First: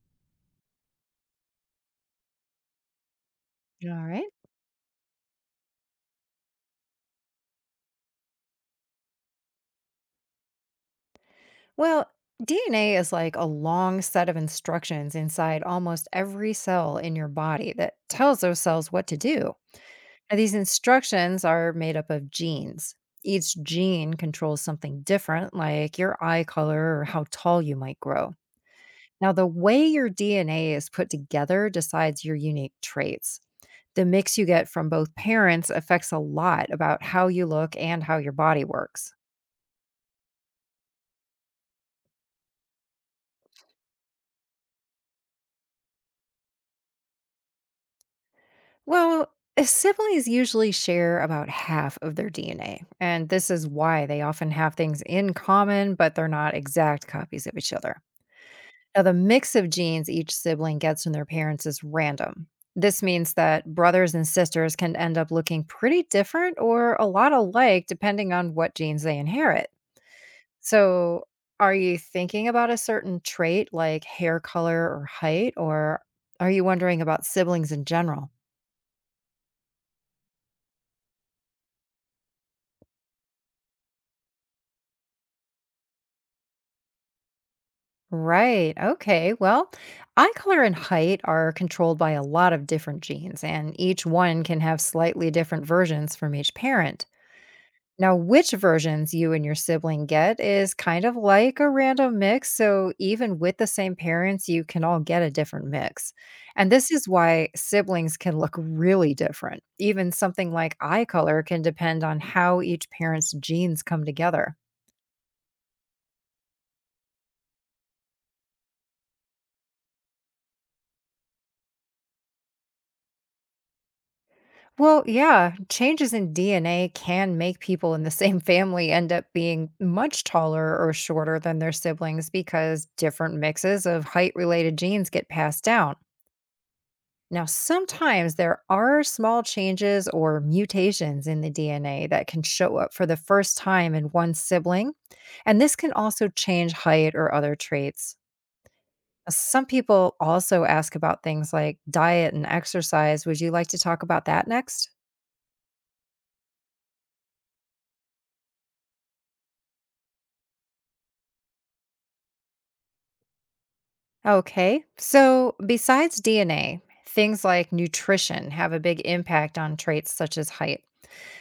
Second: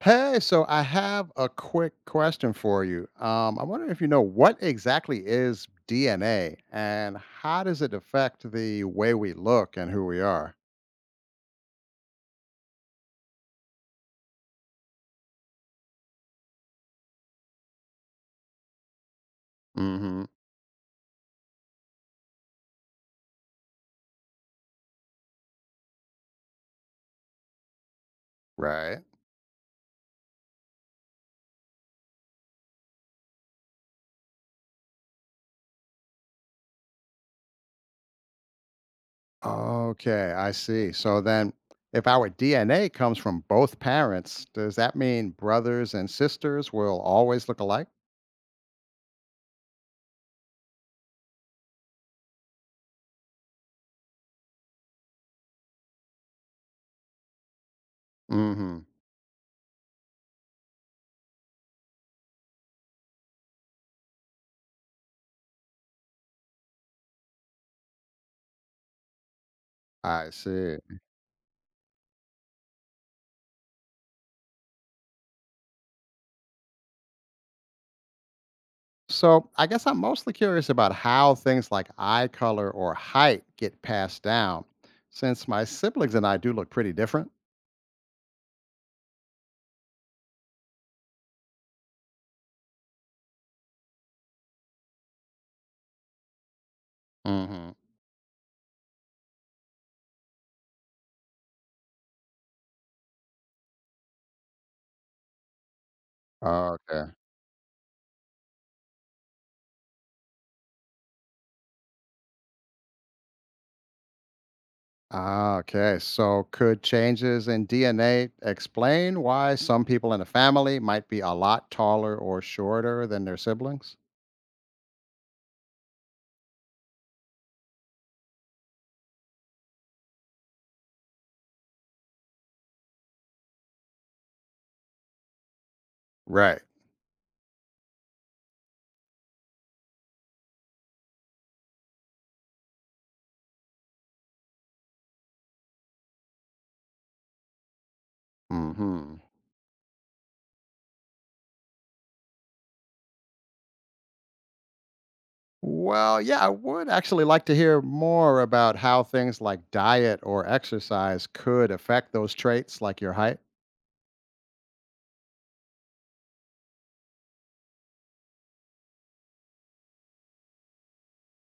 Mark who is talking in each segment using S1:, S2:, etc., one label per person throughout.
S1: Hey, so I have a quick question for you. I wonder if
S2: All
S1: you know
S2: right.
S1: what exactly is DNA and how does it affect the way we look and who we are?
S2: Well, DNA is like a long set of instructions inside almost every cell in your body that tells those cells what to do.
S1: Hmm.
S2: Now, these instructions are made up of genes. Each gene controls something different, like your eye color or how tall you might grow.
S1: Right.
S2: Now, the way your DNA is put together decides your unique traits. The mix you get from both parents affects a lot about how you look and how your body works.
S1: Okay, I see. So then, if our DNA comes from both parents, does that mean brothers and sisters will always look alike?
S2: Well, siblings usually share about half of their DNA, and this is why they often have things in common, but they're not exact copies of each other.
S1: Hmm.
S2: Now, the mix of genes each sibling gets from their parents is random. This means that brothers and sisters can end up looking pretty different or a lot alike depending on what genes they inherit.
S1: I see.
S2: So, are you thinking about a certain trait like hair color or height, or are you wondering about siblings in general?
S1: So I guess I'm mostly curious about how things like eye color or height get passed down, since my siblings and I do look pretty different.
S2: Right. Okay. Well, eye color and height are controlled by a lot of different genes, and each one can have slightly different versions from each parent.
S1: Hmm.
S2: Now, which versions you and your sibling get is kind of like a random mix. So, even with the same parents, you can all get a different mix. And this is
S1: Okay.
S2: why siblings can look really different. Even something like eye color can depend on how each parent's genes come together.
S1: Ah, okay. So could changes in DNA explain why some people in a family might be a lot taller or shorter than their siblings?
S2: Well, yeah, changes in DNA can make people in the same family end up being much taller or shorter than their siblings because different mixes of height related genes get passed down.
S1: Right.
S2: Now, sometimes there are small changes or mutations in the DNA that can show up for the first time in one sibling, and this can also change height or other traits.
S1: Hmm.
S2: Some people also ask about things like diet and exercise. Would you like to talk about that next?
S1: Well, yeah, I would actually like to hear more about how things like diet or exercise could affect those traits, like your height.
S2: Okay. So, besides DNA, things like nutrition have a big impact on traits such as height.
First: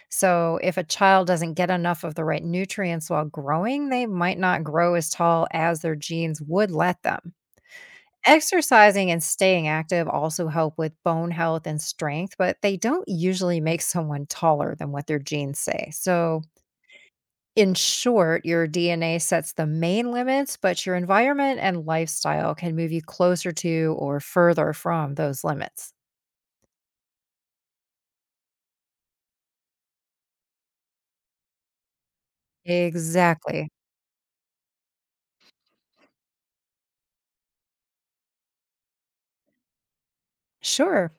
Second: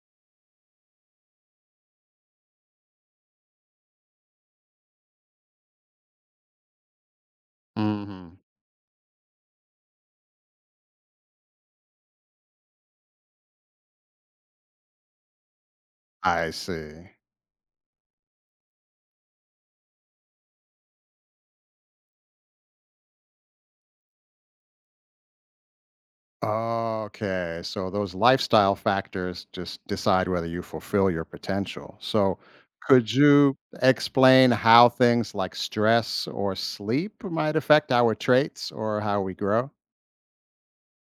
S2: So, if a child doesn't get enough of the right nutrients while growing, they might not grow as tall as their genes would let them.
S1: Hmm.
S2: Exercising and staying active also help with bone health and strength, but they don't usually make someone taller than what their genes say. So,
S1: I see.
S2: in short, your DNA sets the main limits, but your environment and lifestyle can move you closer to or further from those limits.
S1: Okay. So those lifestyle factors just decide whether you fulfill your potential. So could you
S2: Exactly.
S1: explain how things like stress or sleep might affect our traits or how we grow?
S2: Sure.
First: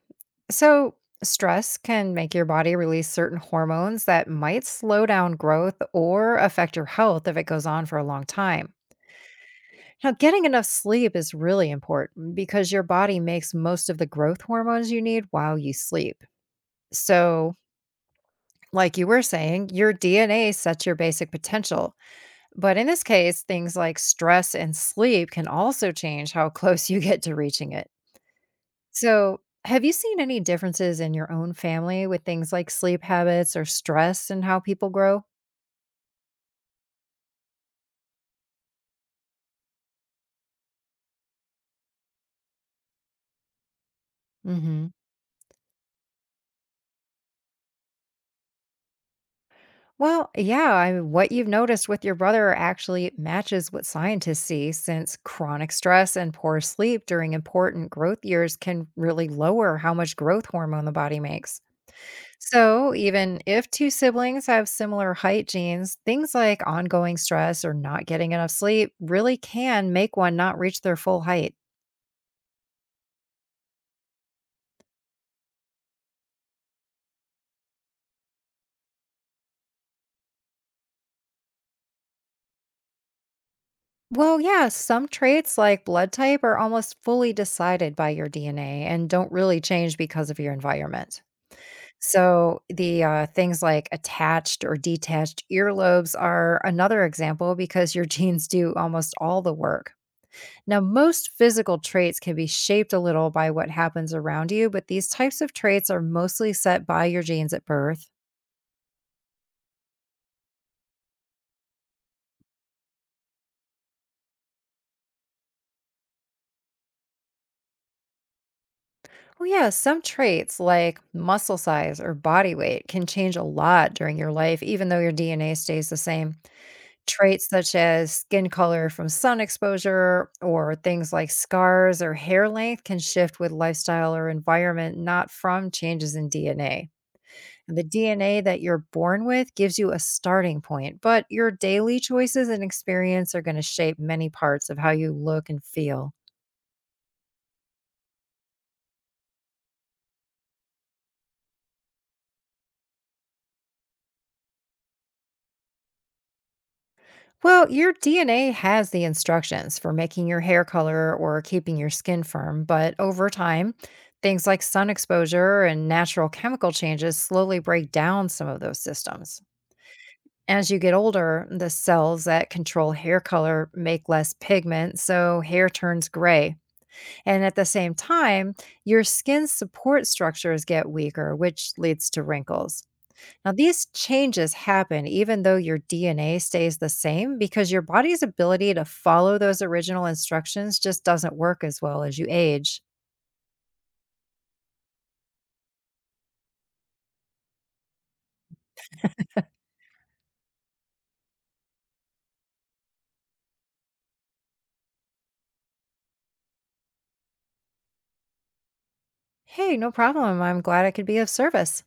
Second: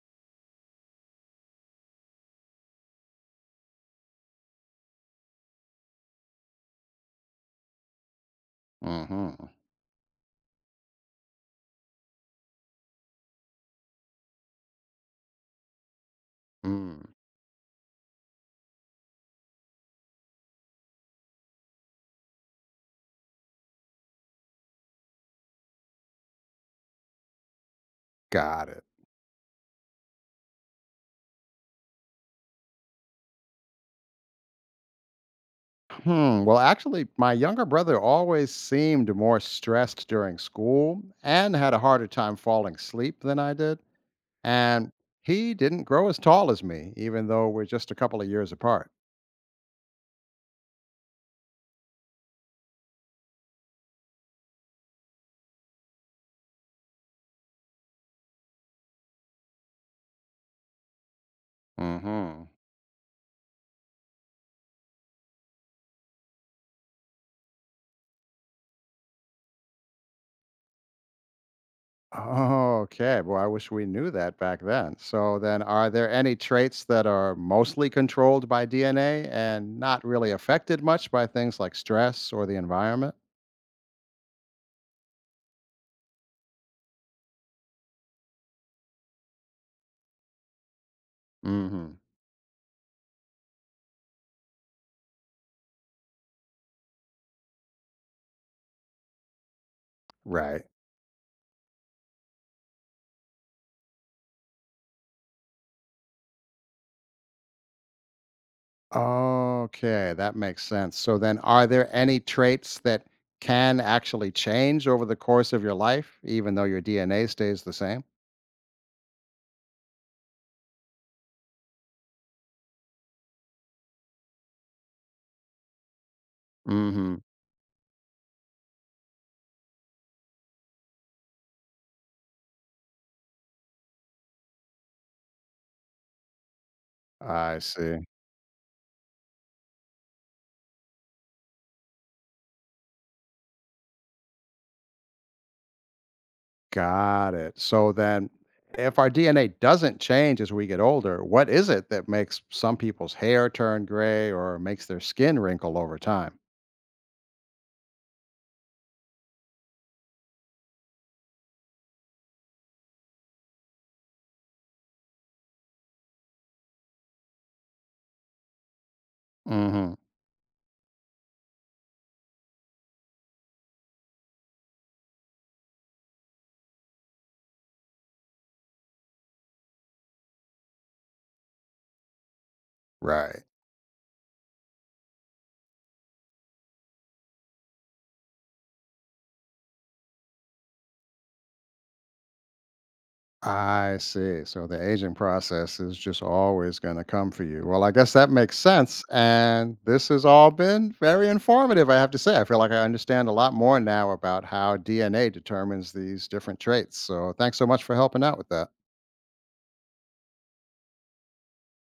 S2: So, stress can make your body release certain hormones that might slow down growth or affect your health if it goes on for a long time.
S1: Mm-hmm.
S2: Now, getting enough sleep is really important because your body makes most of the growth hormones you need while you sleep.
S1: Mm,
S2: So, like you were saying, your DNA sets your basic potential. But in this case, things like stress and sleep can also change how close you get to reaching it.
S1: got it.
S2: So, have you seen any differences in your own family with things like sleep habits or stress and how people grow?
S1: Hmm. Well, actually, my younger brother always seemed more stressed during school and had a harder time falling asleep than I did. And
S2: hmm
S1: he didn't grow as tall as me, even though we're just a couple of years apart.
S2: Well, yeah, I, mean, what you've noticed with your brother actually matches what scientists see since chronic stress and poor sleep during important growth years can really lower how much growth hormone the body makes.
S1: Mm-hmm.
S2: So, even if two siblings have similar height genes, things like ongoing stress or not getting enough sleep really can make one not reach their full height.
S1: Oh, okay. Well, I wish we knew that back then. So then are there any traits that are mostly controlled by DNA and not really affected much by things like stress or the environment?
S2: Well, yeah, some traits like blood type are almost fully decided by your DNA and don't really change because of your environment.
S1: Mm-hmm.
S2: So, the things like attached or detached earlobes are another example because your genes do almost all the work.
S1: Right.
S2: Now, most physical traits can be shaped a little by what happens around you, but these types of traits are mostly set by your genes at birth.
S1: Okay, that makes sense. So then are there any traits that can actually change over the course of your life, even though your DNA stays the same?
S2: Oh, yeah, some traits like muscle size or body weight can change a lot during your life, even though your DNA stays the same.
S1: Mm-hmm.
S2: Traits such as skin color from sun exposure or things like scars or hair length can shift with lifestyle or environment, not from changes in DNA.
S1: I
S2: And the
S1: see.
S2: DNA that you're born with gives you a starting point, but your daily choices and experience are going to shape many parts of how you look and feel.
S1: Got it. So then, if our DNA doesn't change as we get older, what is it that makes some people's hair turn gray or makes their skin wrinkle over time?
S2: Well, your DNA has the instructions for making your hair color or keeping your skin firm, but over time, things like sun exposure and natural chemical changes slowly break down some of those systems.
S1: Hmm.
S2: As you get older, the cells that control hair color make less pigment, so hair turns gray. And at the same time, your skin's support structures get weaker, which leads to wrinkles.
S1: Right.
S2: Now, these changes happen even though your DNA stays the same because your body's ability to follow those original instructions just doesn't work as well as you age.
S1: I see. So the aging process is just always going to come for you. Well, I guess that makes sense. And this has all been very informative, I have to say. I feel like I understand a lot more now about how DNA determines these different traits. So thanks so much for helping out with that.
S2: Hey, no problem. I'm glad I could be of service.